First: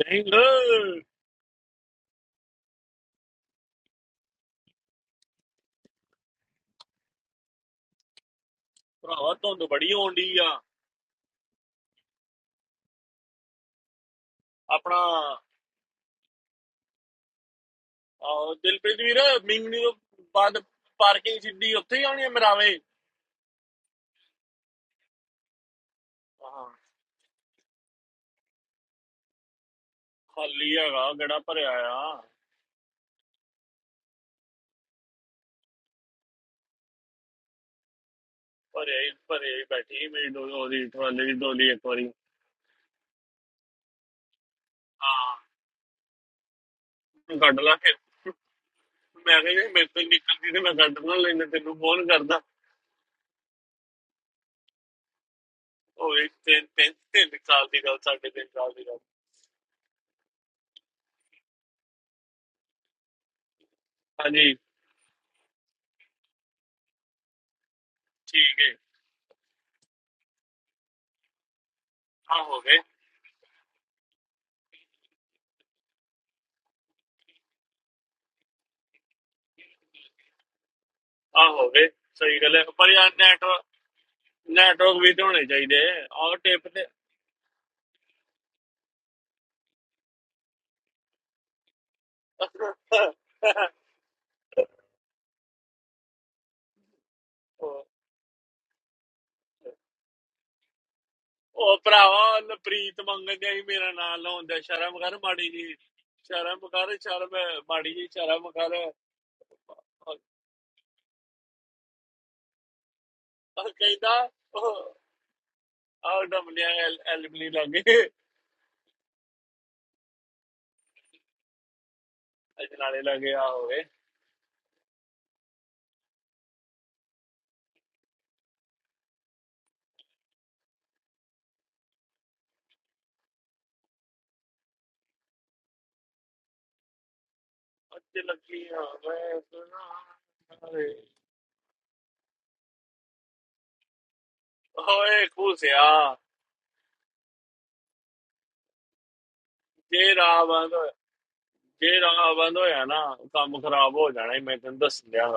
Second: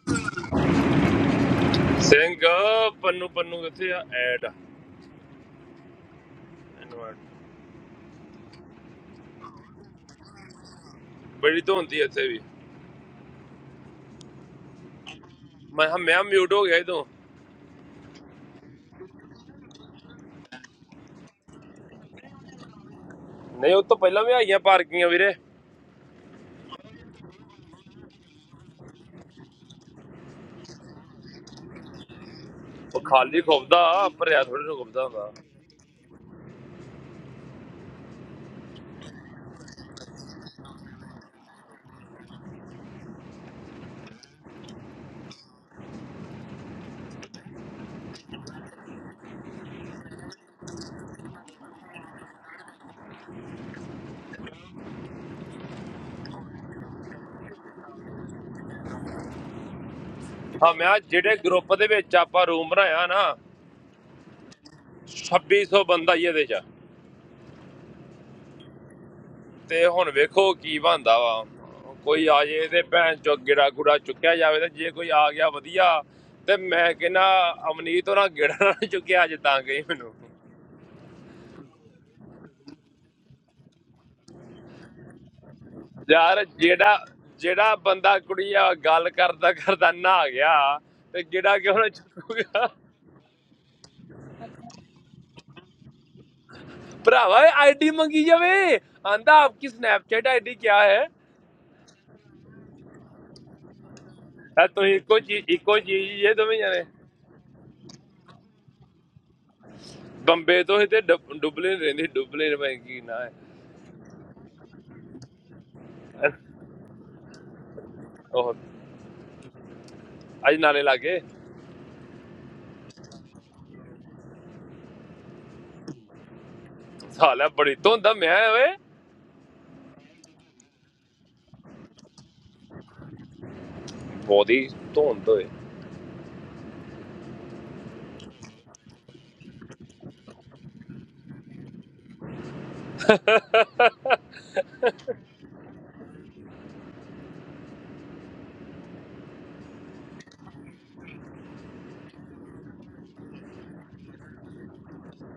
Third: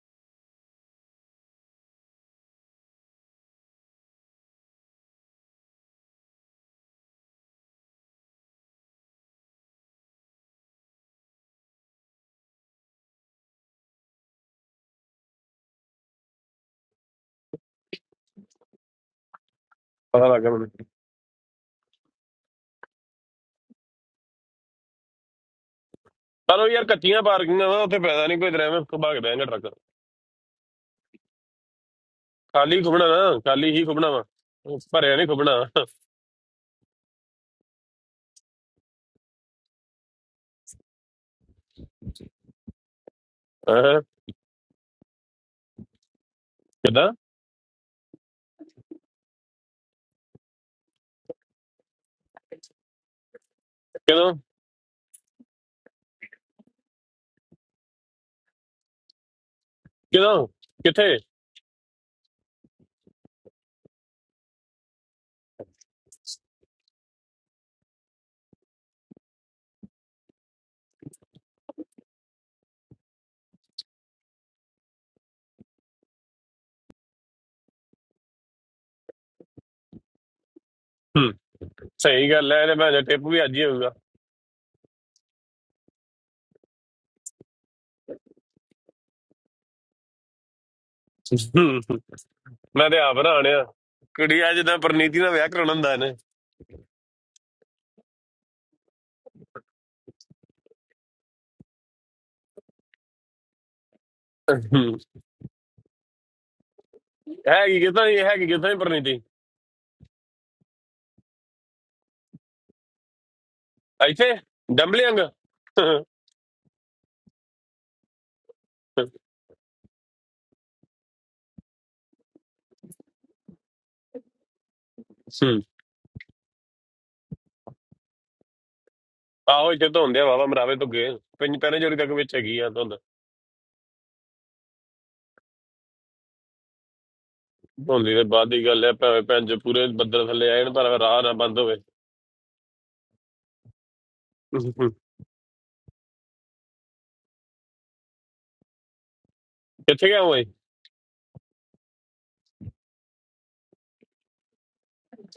ਨਹੀਂ ਲ- ਸਿੰਘ ਪੰਨੂ ਪੰਨੂ ਕਿੱਥੇ ਆ ਐਡ ਇਨਵਰਟ ਭਰਾਵਾ ਧੁੰਦ ਬੜੀ ਹੋਣ ਡਈ ਆ ਬੜੀ ਧੁੰਦੀ ਇੱਥੇ ਵੀ ਆਪਣਾ ਮੈਂ ਕਿਹਾ ਮੈਂ ਮਿਊਟ ਹੋ ਗਿਆ ਇਦੋਂ ਆਹ, ਦਿਲਪ੍ਰੀਤ ਵੀਰ ਮਿੰਗਣੀ ਤੋਂ Hello, ਬਾਅਦ brother. ਪਾਰਕਿੰਗ ਸਿੱਧੀ ਉੱਥੇ ਹੀ ਆਉਣੀ ਆ ਮਰਾਵੇ ਨਹੀਂ ਉਹ ਤੋਂ ਪਹਿਲਾਂ ਵੀ ਆਈਆਂ ਪਾਰਕਿੰਗਾਂ ਵੀਰੇ Hello, ਹਾਂ ਖਾਲੀ ਹੈਗਾ ਗੜਾ ਭਰਿਆ ਆ ਉਹ ਖਾਲੀ ਖੁੱਬਦਾ ਭਰਿਆ ਥੋੜੀ ਨੂੰ ਖੁੱਬਦਾ ਹੁੰਦਾ ਭਰਿਆ ਹੀ ਭਰਿਆ ਹੀ ਬੈਠੀ ਮੇਰੀ ਡੋਲੀ ਉਹਦੀ ਟਰਾਲੇ ਦੀ ਡੋਲੀ ਇੱਕ ਵਾਰੀ ਹਾਂ ਕੱਢ ਲਾ ਫਿਰ ਮੈਂ ਕਿਹਾ ਜੇ ਮੇਰੇ ਤੋਂ ਹੀ ਨਿਕਲਦੀ ਤੇ ਮੈਂ ਕੱਢ ਨਾ ਲੈਂਦਾ ਤੈਨੂੰ ਫੋਨ ਕਰਦਾ ਉਹ ਵੀ ਤਿੰਨ ਤਿੰਨ ਤਿੰਨ ਸਾਲ ਦੀ ਗੱਲ ਸਾਡੇ ਤਿੰਨ ਸਾਲ ਦੀ ਗੱਲ ਹਾਂ ਮੈਂ ਕਿਹਾ ਜਿਹੜੇ ਗਰੁੱਪ ਦੇ ਵਿੱਚ ਆਪਾਂ ਰੂਮ ਬਣਾਇਆ ਨਾ ਹਾਂਜੀ 2600 ਬੰਦਾ ਹੀ ਇਹਦੇ ਚ ਠੀਕ ਹੈ ਤੇ ਹੁਣ ਵੇਖੋ ਕੀ ਬਣਦਾ ਵਾ ਕੋਈ ਆ ਆ ਹੋ ਜੇ ਗਏ ਤੇ ਭੈਣ ਚੋ ਗਿੜਾ ਗੁੜਾ ਚੁੱਕਿਆ ਜਾਵੇ ਤੇ ਜੇ ਕੋਈ ਆ ਗਿਆ ਵਧੀਆ ਤੇ ਮੈਂ ਕਹਿੰਦਾ ਅਮਨੀਤ ਉਹਨਾਂ ਗਿੜਾ ਨਾ ਚੁੱਕਿਆ ਅੱਜ ਤਾਂ ਗਈ ਮੈਨੂੰ ਆ ਹੋ ਗਏ ਸਹੀ ਗੱਲ ਹੈ ਪਰ ਯਾਰ ਨੈਟ ਨੈਟਵਰਕ ਵੀ ਤੇ ਹੋਣੇ ਚਾਹੀਦੇ ਆਹ ਯਾਰ ਟਿਪ ਤੇ ਜਿਹੜਾ ਜਿਹੜਾ ਬੰਦਾ ਕੁੜੀ ਆ ਗੱਲ ਕਰਦਾ ਕਰਦਾ ਨਾ ਆ ਗਿਆ ਤੇ ਜਿਹੜਾ ਕਿ ਉਹਨੇ ਚੱਕੂਗਾ ਭਰਾਵਾ ਉਹ ਆਈਡੀ ਮੰਗੀ ਜਾਵੇ ਆਂਦਾ ਆਪਕੀ ਸਨੈਪਚੈਟ ਆਈਡੀ ਕਿਆ ਹੈ ਉਹ ਭਰਾਵਾ ਲਪ੍ਰੀਤ ਮੰਗਣ ਦੇ ਮੇਰਾ ਨਾਮ ਲਾਉਂਦਾ ਤਾਂ ਤੁਸੀਂ ਸ਼ਰਮ ਕਰ ਇੱਕੋ ਚੀਜ਼ ਮਾੜੀ ਜੀ ਇੱਕੋ ਚੀਜ਼ ਹੀ ਜੇ ਦੋਵੇਂ ਸ਼ਰਮ ਜਾਣੇ ਕਰ ਸ਼ਰਮ ਮਾੜੀ ਜੀ ਸ਼ਰਮ ਕਰ ਬੰਬੇ ਤੋਂ ਹੀ ਤੇ ਡਬ- ਡੁਬਲਿਨ ਰਹਿੰਦੀ ਡੁਬਲਿਨ ਮੈਂ ਕੀ ਨਾ ਹੈ ਉਹ ਕਹਿੰਦਾ ਆਹ ਡਮਲੀਆਂ ਐਲ ਐਲਬਲੀ ਲੱਗੇ ਉਹ ਅੱਜ ਨਾਲੇ ਲਾਗੇ ਅਜਨਾਲੇ ਲੱਗੇ ਆ ਹੋਵੇ ਸਾਲਾ ਬੜੀ ਧੁੰਦ ਆ ਮੈਂ ਓਏ brother. ਬਹੁਤੀ ਧੁੰਦ ਓਏ Only ਅੱਜ the body ਲੱਗੀ gal, leh, pani ਹੋਵੇ pani, just pure. ਸੁਣਾ Badra thali, I don't know. We are alone, bandhu. ਹੋਏ ਖੂਸਿਆ ਜੇ Where are ਰਾਹ you? ਬੰਦ ਹੋਇਆ- ਜੇ ਰਾਹ ਬੰਦ ਹੋਇਆ ਨਾ ਕੰਮ ਖਰਾਬ ਹੋ ਜਾਣਾ ਹੀ ਮੈਂ ਤੈਨੂੰ ਦੱਸ ਦਿਆਂ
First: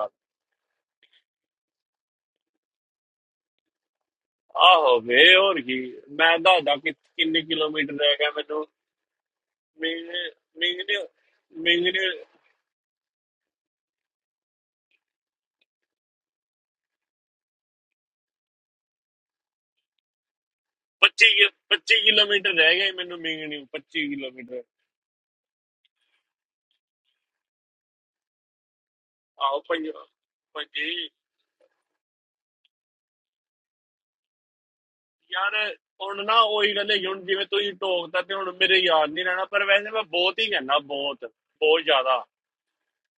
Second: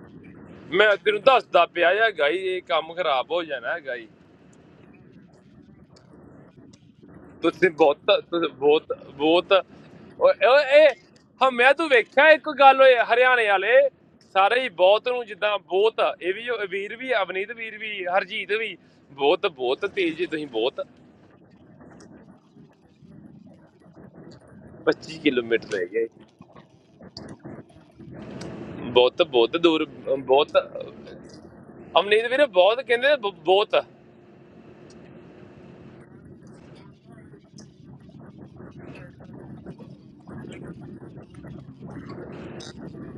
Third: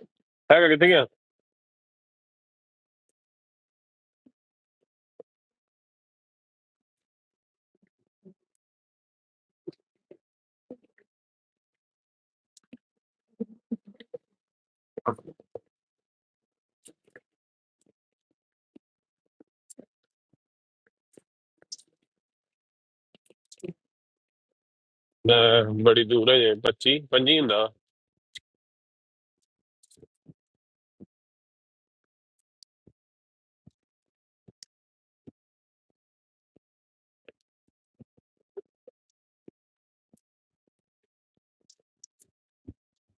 Where are ਮੈਂ you? ਤੈਨੂੰ ਦੱਸਦਾ ਪਿਆ ਆ ਗਾਈ ਇਹ ਕੰਮ ਖਰਾਬ ਹੋ ਜਾਣਾ ਗਾਈ ਆਹੋ ਵੇ ਹੋਰ ਕੀ ਮੈਂ ਦੱਸਦਾ ਕਿ ਕਿੰਨੇ ਤੁਸੀਂ ਕਿਲੋਮੀਟਰ ਬਹੁਤ ਰਹਿ ਗਿਆ ਤੁਸੀਂ ਮੈਨੂੰ ਬਹੁਤ ਬਹੁਤ ਮਿੰਗਣੇ ਓਏ ਓਏ ਇਹ ਮਿੰਗਣੇ ਹਮਿਆ ਤੂੰ ਮਿੰਗਣੇ ਵੇਖਿਆ ਇੱਕ ਗੱਲ ਓਏ ਹਰਿਆਣੇ ਵਾਲੇ ਸਾਰੇ ਹੀ ਬਹੁਤ ਨੂੰ ਜਿੱਦਾਂ ਬਹੁਤ ਇਹ ਵੀ ਉਹ ਵੀਰ ਵੀ ਅਵਨੀਤ ਵੀਰ ਵੀ ਹਰਜੀਤ ਵੀ ਬਹੁਤ ਬਹੁਤ ਤੇਜ਼ ਜੀ ਤੁਸੀਂ ਬਹੁਤ 25 ਕਿ- 25 ਕਿਲੋਮੀਟਰ ਰਹਿ ਗਏ ਮੈਨੂੰ ਮਿੰਗਣੀ 25 ਕਿਲੋਮੀਟਰ 25 Ah, ਕਿਲੋਮੀਟਰ ਰਹਿ very ਗਏ far. Yeah, Panchi, Panchi, no. ਬਹੁਤ ਬਹੁਤ ਆਹੋ ਦੂਰ ਭਾਈ ਬਹੁਤ ਭਾਈ ਅਵਨੀਤ ਵੀਰ ਬਹੁਤ ਕਹਿੰਦੇ ਬ- ਬਹੁਤ ਯਾਰ ਹੁਣ ਨਾ ਉਹੀ ਗੱਲ ਹੈ ਹੁਣ ਜਿਵੇਂ ਤੁਸੀਂ ਟੋਕਦਾ ਤੇ ਹੁਣ ਮੇਰੇ ਯਾਦ ਨਹੀਂ ਰਹਿਣਾ ਪਰ ਵੈਸੇ ਮੈਂ ਬਹੁਤ ਹੀ ਕਹਿੰਦਾ ਬਹੁਤ ਬਹੁਤ ਜ਼ਿਆਦਾ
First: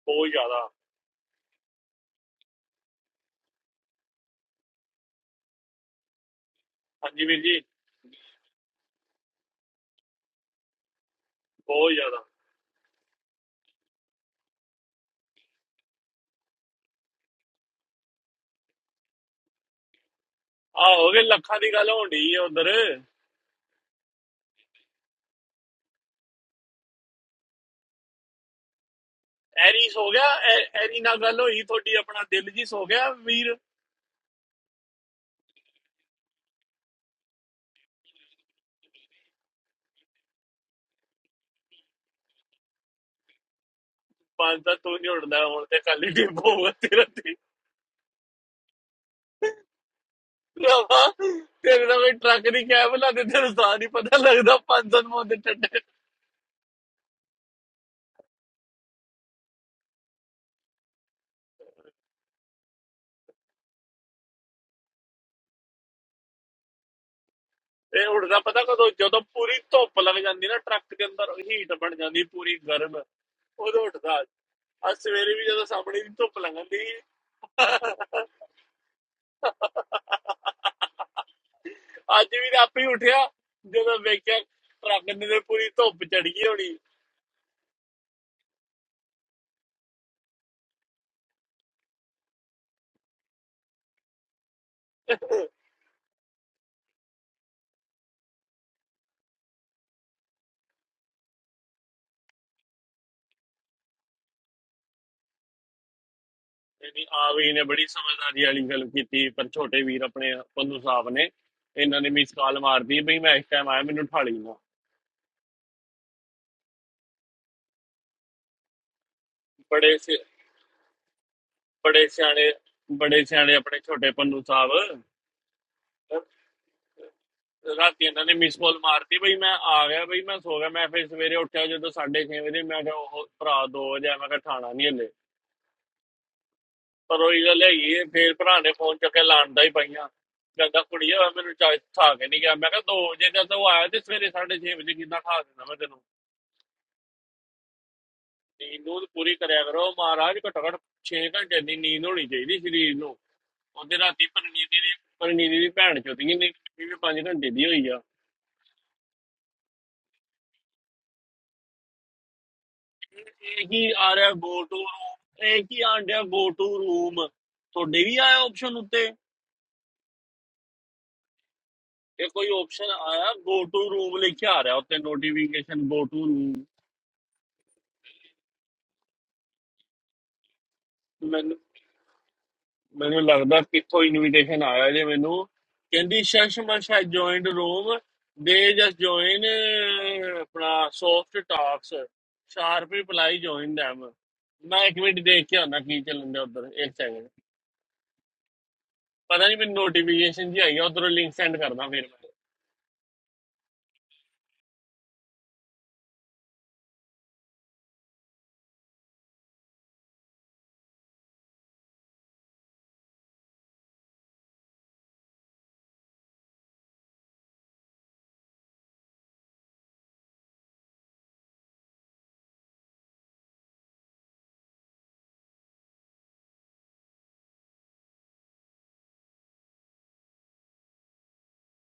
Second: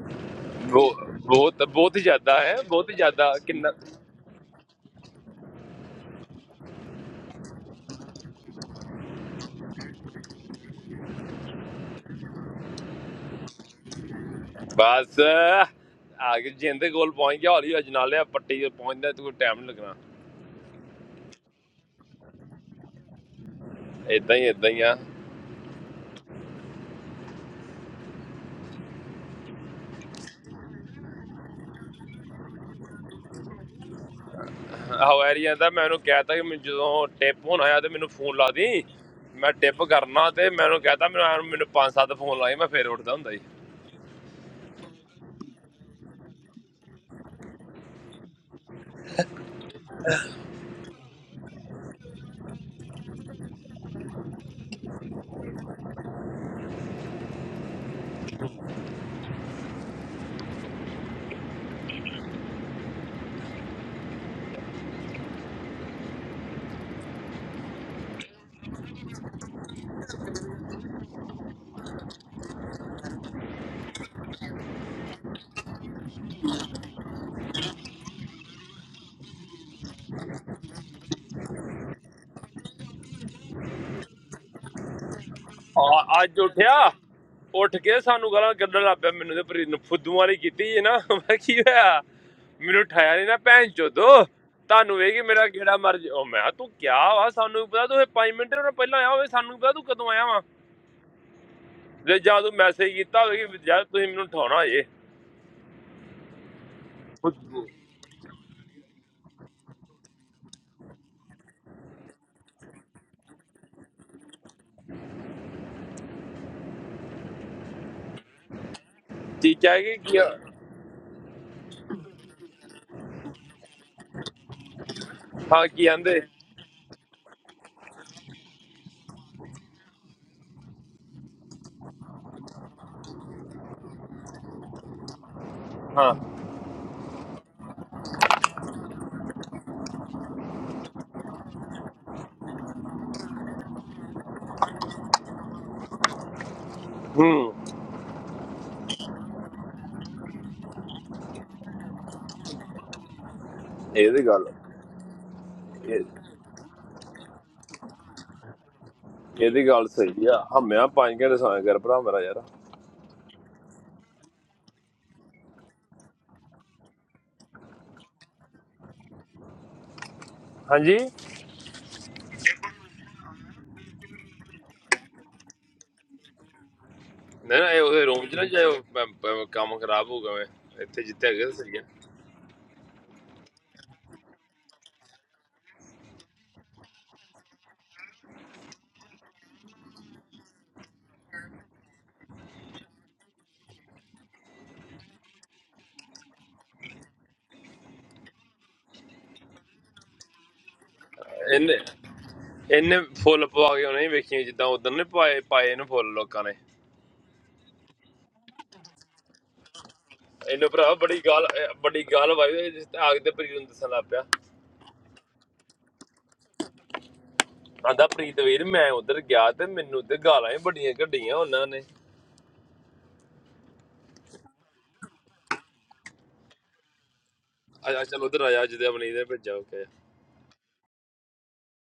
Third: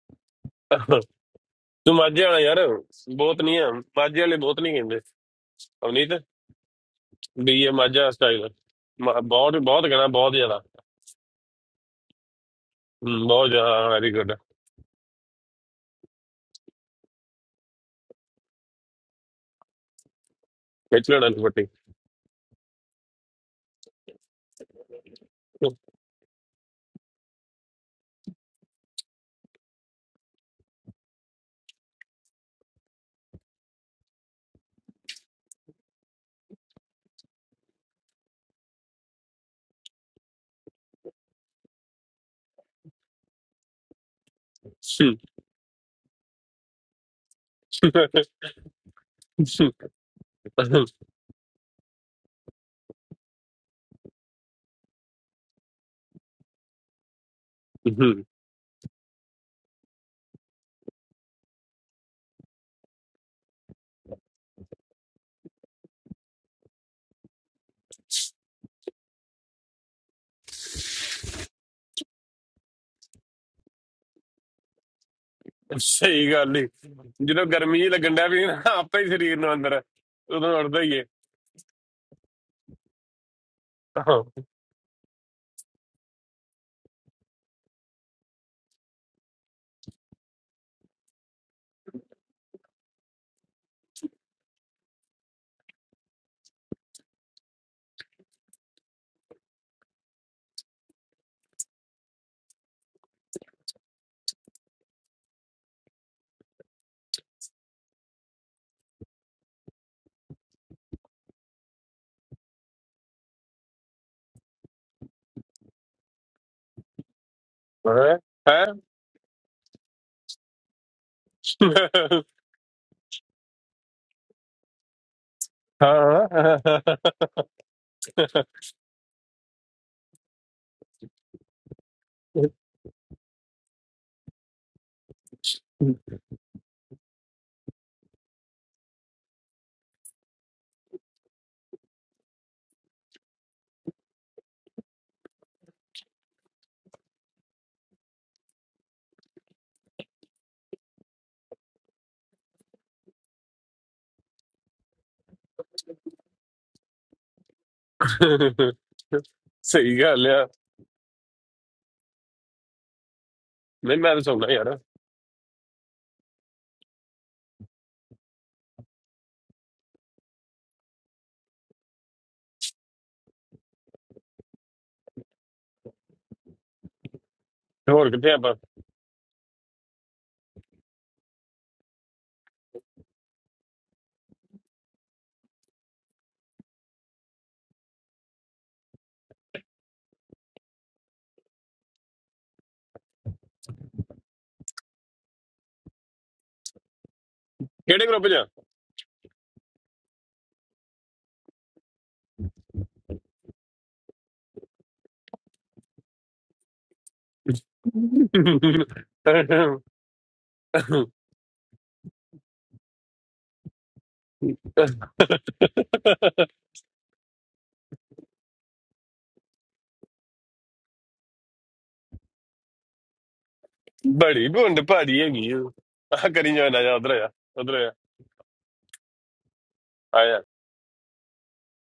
ਬਹੁਤ ਜ਼ਿਆਦਾ ਬਹੁ- ਬਹੁਤ You ਬਹੁਤ are madhya. ਜ਼ਿਆਦਾ ਹੈ Yaro, ਬਹੁਤ ਜ਼ਿਆਦਾ both ਕਿੰਨਾ niya. Madhya le, both niya kinte. Amrita, ਹਾਂਜੀ ਵੀਰ be ਜੀ ye madhya style. Mad, bad, bad kana, bad jala. ਬਹੁਤ ਜ਼ਿਆਦਾ Hmm, bad jala, very good. ਬਸ ਆ ਗਏ ਜਿੰਦੇ ਕੋਲ ਪਹੁੰਚ ਗਿਆ ਹੌਲੀ ਅਜ ਨਾਲੇ ਪੱਟੀ ਤੇ ਪਹੁੰਚਦਾ ਤੇ ਕੋਈ ਟਾਈਮ ਨਹੀਂ ਲੱਗਣਾ ਆ Which ਹੋ one? ਗਏ What? ਲੱਖਾਂ ਦੀ ਗੱਲ ਹੋਣੀ ਹੈ ਉਧਰ ਇਦਾਂ ਹੀ ਇਦਾਂ ਹੀ ਆ ਐਰੀ ਸੋ ਗਿਆ ਐ- ਐਰੀ ਨਾਲ ਗੱਲ ਹੋਈ ਤੁਹਾਡੀ ਆਪਣਾ ਦਿਲ ਜੀ ਸੋ ਗਿਆ ਵੀਰ ਹਵਾਰੀ ਜਾਂਦਾ ਮੈਂ ਉਹਨੂੰ ਕਹਿਤਾ ਕਿ ਮੈਨੂੰ ਜਦੋਂ ਟਿਪ ਹੋਣਾ ਆ ਤੇ ਮੈਨੂੰ ਫੋਨ ਲਾ ਦੀ ਮੈਂ ਟਿਪ ਕਰਨਾ ਤੇ ਮੈਂ ਉਹਨੂੰ ਕਹਿਤਾ ਮੈਨੂੰ ਐਂ ਮੈਨੂੰ ਪੰਜ ਸੱਤ ਫੋਨ ਲਾਏ ਮੈਂ ਫੇਰ ਉੱਠਦਾ ਹੁੰਦਾ ਜੀ ਪੰਜ ਤਾਂ ਤੂੰ ਨਹੀਂ ਉੜਦਾ ਹੁਣ ਤੇ ਖਾਲੀ ਡਿੱਬੋ ਹੋਊਗਾ ਤੇਰਾ ਤੇ Funny. ਰਾਵਾ ਤੇਰੇ ਦਾ ਵੀ ਟਰੱਕ ਨਹੀਂ ਕੈਬ ਲਾਦੇ ਤੈਨੂੰ ਸਾਹ ਨਹੀਂ ਪਤਾ ਲੱਗਦਾ ਪੰਜ ਸਨ ਮੋਂ ਦੇ ਟੱਟੇ Hmm. ਇਹ ਉੜਦਾ ਪਤਾ ਕਦੋਂ ਜਦੋਂ ਪੂਰੀ ਧੁੱਪ ਲੱਗ ਜਾਂਦੀ ਨਾ ਟਰੱਕ ਦੇ ਅੰਦਰ ਹੀਟ ਬਣ ਜਾਂਦੀ ਪੂਰੀ ਗਰਮ ਉਦੋਂ ਉੱਠਦਾ ਅੱਜ ਸਵੇਰੇ ਵੀ ਜਦੋਂ ਸਾਹਮਣੇ ਦੀ Funny ਧੁੱਪ gal, le. ਲੰਘਦੀ You know, summer is a wonder. You know, after this body is inside. You know, that's why. ਅੱਜ ਵੀ ਤਾਂ ਆਪੇ ਹੀ ਉੱਠਿਆ ਜਦੋਂ Ah. ਵੇਖਿਆ ਟਰੱਕ ਨੇ ਤੇ ਪੂਰੀ ਧੁੱਪ ਆ- ਚੜੀ ਅੱਜ ਗਈ ਹੋਣੀ ਉੱਠਿਆ ਉੱਠ ਕੇ ਸਾਨੂੰ ਗਾਲਾਂ ਕੱਢਣ ਲੱਗ ਪਿਆ ਮੈਨੂੰ ਤੇ ਪ੍ਰੀਤ ਨੂੰ ਫੁੱਦੂ ਵਾਲੀ ਕੀਤੀ ਹੈ ਨਾ ਮੈਂ ਕੀ ਹੋਇਆ ਮੈਨੂੰ ਠਾਇਆ ਨਹੀਂ ਨਾ ਭੈਣ ਚੋਦੋ ਤੁਹਾਨੂੰ ਵੇਗੀ ਮੇਰਾ ਕਿਹੜਾ ਮਰ ਜ- ਉਹ ਮੈਂ ਕਿਹਾ, ਤੂੰ ਕਿਆ ਵਾ ਸਾਨੂੰ ਪਤਾ ਤੂੰ 5 ਮਿੰਟ ਉਹਨਾਂ ਪਹਿਲਾਂ ਆਇਆ ਹੋਵੇ ਸਾਨੂੰ ਪਤਾ ਤੂੰ ਕਦੋਂ ਆਇਆ ਵਾ ਜੇ ਜਾਂ ਤੂੰ ਮੈਸੇਜ ਕੀਤਾ ਹੋਵੇ ਕਿ ਯਾਰ ਤੁਸੀਂ ਮੈਨੂੰ ਉਠਾਉਣਾ ਇਹਦੀ ਆਵੀ ਏ ਨੇ ਬੜੀ ਸਮਝਦਾਰੀ ਵਾਲੀ ਗੱਲ ਕੀਤੀ ਪਰ ਛੋਟੇ ਵੀਰ ਆਪਣੇ ਪੰਨੂ ਸਾਹਿਬ ਨੇ ਇਹਨਾਂ ਨੇ ਮਿਸ ਕਾਲ ਮਾਰਦੀ ਬਈ ਮੈਂ ਇਸ ਟਾਈਮ ਆਇਆ ਮੈਨੂੰ ਉਠਾ ਲਈ ਨਾ Huh? Huh? ਠੀਕ ਹੈ ਕਿ ਬੜੇ ਕੀ ਸਿ- ਬੜੇ ਸਿਆਣੇ ਬੜੇ ਸਿਆਣੇ ਆਪਣੇ ਛੋਟੇ ਪੰਨੂ ਸਾਹਿਬ ਹਾਂ ਕੀ ਆਂਦੇ ਹਾਂ। ਰਾਤੀ ਇਹਨਾਂ ਨੇ ਮਿਸ ਕਾਲ ਮਾਰਤੀ ਬਈ ਮੈਂ ਆ ਗਿਆ ਬਈ ਮੈਂ ਸੋ ਗਿਆ ਮੈਂ ਫਿਰ ਸਵੇਰੇ ਉੱਠਿਆ ਜਦੋਂ 6:30 ਵਜੇ ਮੈਂ ਕਿਹਾ ਉਹ ਭਰਾ 2 ਵਜੇ ਆ, ਮੈਂ ਕਿਹਾ ਠਾਣਾ ਨਹੀਂ ਹਲੇ ਹਾਂ ਪਰ ਉਹੀ ਗੱਲ ਹੈਗੀ ਹੈ, ਫਿਰ ਭਰਾ ਨੇ ਫੋਨ ਚੱਕ ਕੇ ਲਾਂਦਾ ਹੀ ਪਈਆਂ ਕਹਿੰਦਾ ਕੁੜੀਆ ਮੈਨੂੰ ਚਾਹ ਖਾ ਕੇ ਨਹੀਂ ਗਿਆ ਮੈਂ ਕਿਹਾ 2 ਵਜੇ ਦਾ ਤਾਂ ਉਹ ਆਇਆ ਤੇ ਸਵੇਰੇ 6:30 ਵਜੇ ਕਿੱਦਾਂ ਖਾ ਦੇਣਾ ਮੈਂ ਤੈਨੂੰ ਹੂੰ ਨੀਂਦ ਨੂੰ ਪੂਰੀ ਕਰਿਆ ਕਰੋ ਮਹਾਰਾਜ ਘੱਟੋ ਘੱਟ 6 ਘੰਟੇ ਦੀ ਨੀਂਦ ਹੋਣੀ ਚਾਹੀਦੀ ਸਰੀਰ ਨੂੰ ਉਹਦੇ ਰਾਤੀ ਇਹਦੀ ਗੱਲ ਪਰਨੀਤ ਦੀ ਪਰਨੀਤ ਦੀ ਭੈਣ ਚੋਦੀ ਇਹ- ਨੇ ਵੀ 5 ਘੰਟੇ ਦੀ ਹੋਈ ਆ ਇਹਦੀ ਗੱਲ ਸਹੀ ਸਹੀ ਗੱਲ ਆ ਆ। ਹਮਿਆ ਪੰਜ ਘੰਟੇ ਸੌਂ ਕਰ ਭਰਾ ਮੇਰਾ ਯਾਰ ਇਹ ਇਹ ਕੀ ਨਹੀਂ ਆ ਮੈਂ ਤਾਂ ਰਿਹਾ ਸੌਣਾ ਗੋ ਯਾਰ, ਟੂ ਰੂਮ ਇਹ ਕੀ ਆਂਡਿਆ ਗੋ ਟੂ ਰੂਮ ਤੁਹਾਡੇ ਵੀ ਆਇਆ ਆਪਸ਼ਨ ਉੱਤੇ ਹਾਂਜੀ ਨਹੀਂ ਇਹ ਕੋਈ ਆਪਸ਼ਨ ਆਇਆ ਗੋ ਟੂ ਰੂਮ ਲਿਖਿਆ ਆ ਰਿਹਾ ਉੱਤੇ ਨੋਟੀਫਿਕੇਸ਼ਨ ਗੋ ਟੂ ਰੂਮ ਨਾ ਇਹ ਉਹਦੇ ਹੋਰ ਰੂਮ ਕਿੱਥੇ 'ਚ ਨਾ ਆਪਾਂ, ਜਾਇਓ ਪ- ਪ- ਕੰਮ ਖਰਾਬ ਹੋ ਗਿਆ ਇੱਥੇ ਜਿੱਥੇ ਹੈਗੇ ਮੈਨੂੰ ਤਾਂ ਸਹੀ ਆ ਮੈਨੂੰ ਲੱਗਦਾ ਕਿੱਥੋਂ ਇਨਵੀਟੇਸ਼ਨ ਆਇਆ ਜੇ ਮੈਨੂੰ ਕਹਿੰਦੀ ਸ਼ਸ਼ਮਾ ਸ਼ਾਇਦ ਜੁਆਇਨਡ ਰੂਮ ਦੇ ਜਸ ਜੁਆਇਨ ਆਪਣਾ soft talks sharp reply join them ਮੈਂ ਇੱਕ ਮਿੰਟ ਦੇਖ ਕੇ ਆਉਣਾ ਕੀ ਚੱਲਣ ਦਾ ਉਧਰ ਇੱਕ ਸੈਕਿੰਡ ਕਿਹੜੇ ਗਰੁੱਪ ਜਾ ਪਤਾ ਨਹੀਂ ਮੈਨੂੰ ਨੋਟੀਫਿਕੇਸ਼ਨ ਜੀ ਆਈ ਆ ਉਧਰੋਂ ਲਿੰਕ ਸੈਂਡ ਇਹਨੇ ਕਰਦਾ ਫਿਰ ਇਹਨੇ ਫੁੱਲ ਪਵਾ ਕੇ ਉਹਨੇ ਵੇਖੀਆਂ ਜਿੱਦਾਂ ਉਦੋਂ ਨੇ ਪਾਏ ਪਾਏ ਇਹਨੂੰ ਫੁੱਲ ਲੋਕਾਂ ਨੇ ਇਹਨੂੰ ਭਰਾ ਬੜੀ ਗੱਲ ਅਹ ਬੜੀ ਗੱਲ ਵਾਈ ਜਿਸ ਤੇ ਆਗ ਤੇ ਪ੍ਰੀਤ ਨੂੰ ਦੱਸਣ ਲੱਗ ਪਿਆ ਆਂਦਾ ਪ੍ਰੀਤ ਵੀਰ ਮੈਂ ਉਧਰ ਗਿਆ ਤੇ ਮੈਨੂੰ ਤੇ ਗਾਲਾਂ ਹੀ ਬੜੀਆਂ ਕੱਢੀਆਂ ਉਹਨਾਂ ਨੇ ਬੜੀ ਬੁੰਡ ਭਾਰੀ ਹੈਗੀ ਆ। ਆਹ ਕਰੀ ਜਾਣਾ, ਜਾ ਉਧਰ ਜਾ, ਉਧਰ ਆ ਜਾ ਚਲ ਉਧਰ ਆ ਜਾ ਜਿਹਦੇ ਆਪਣੀ ਦੇ ਭੇਜਾ ਓਕੇ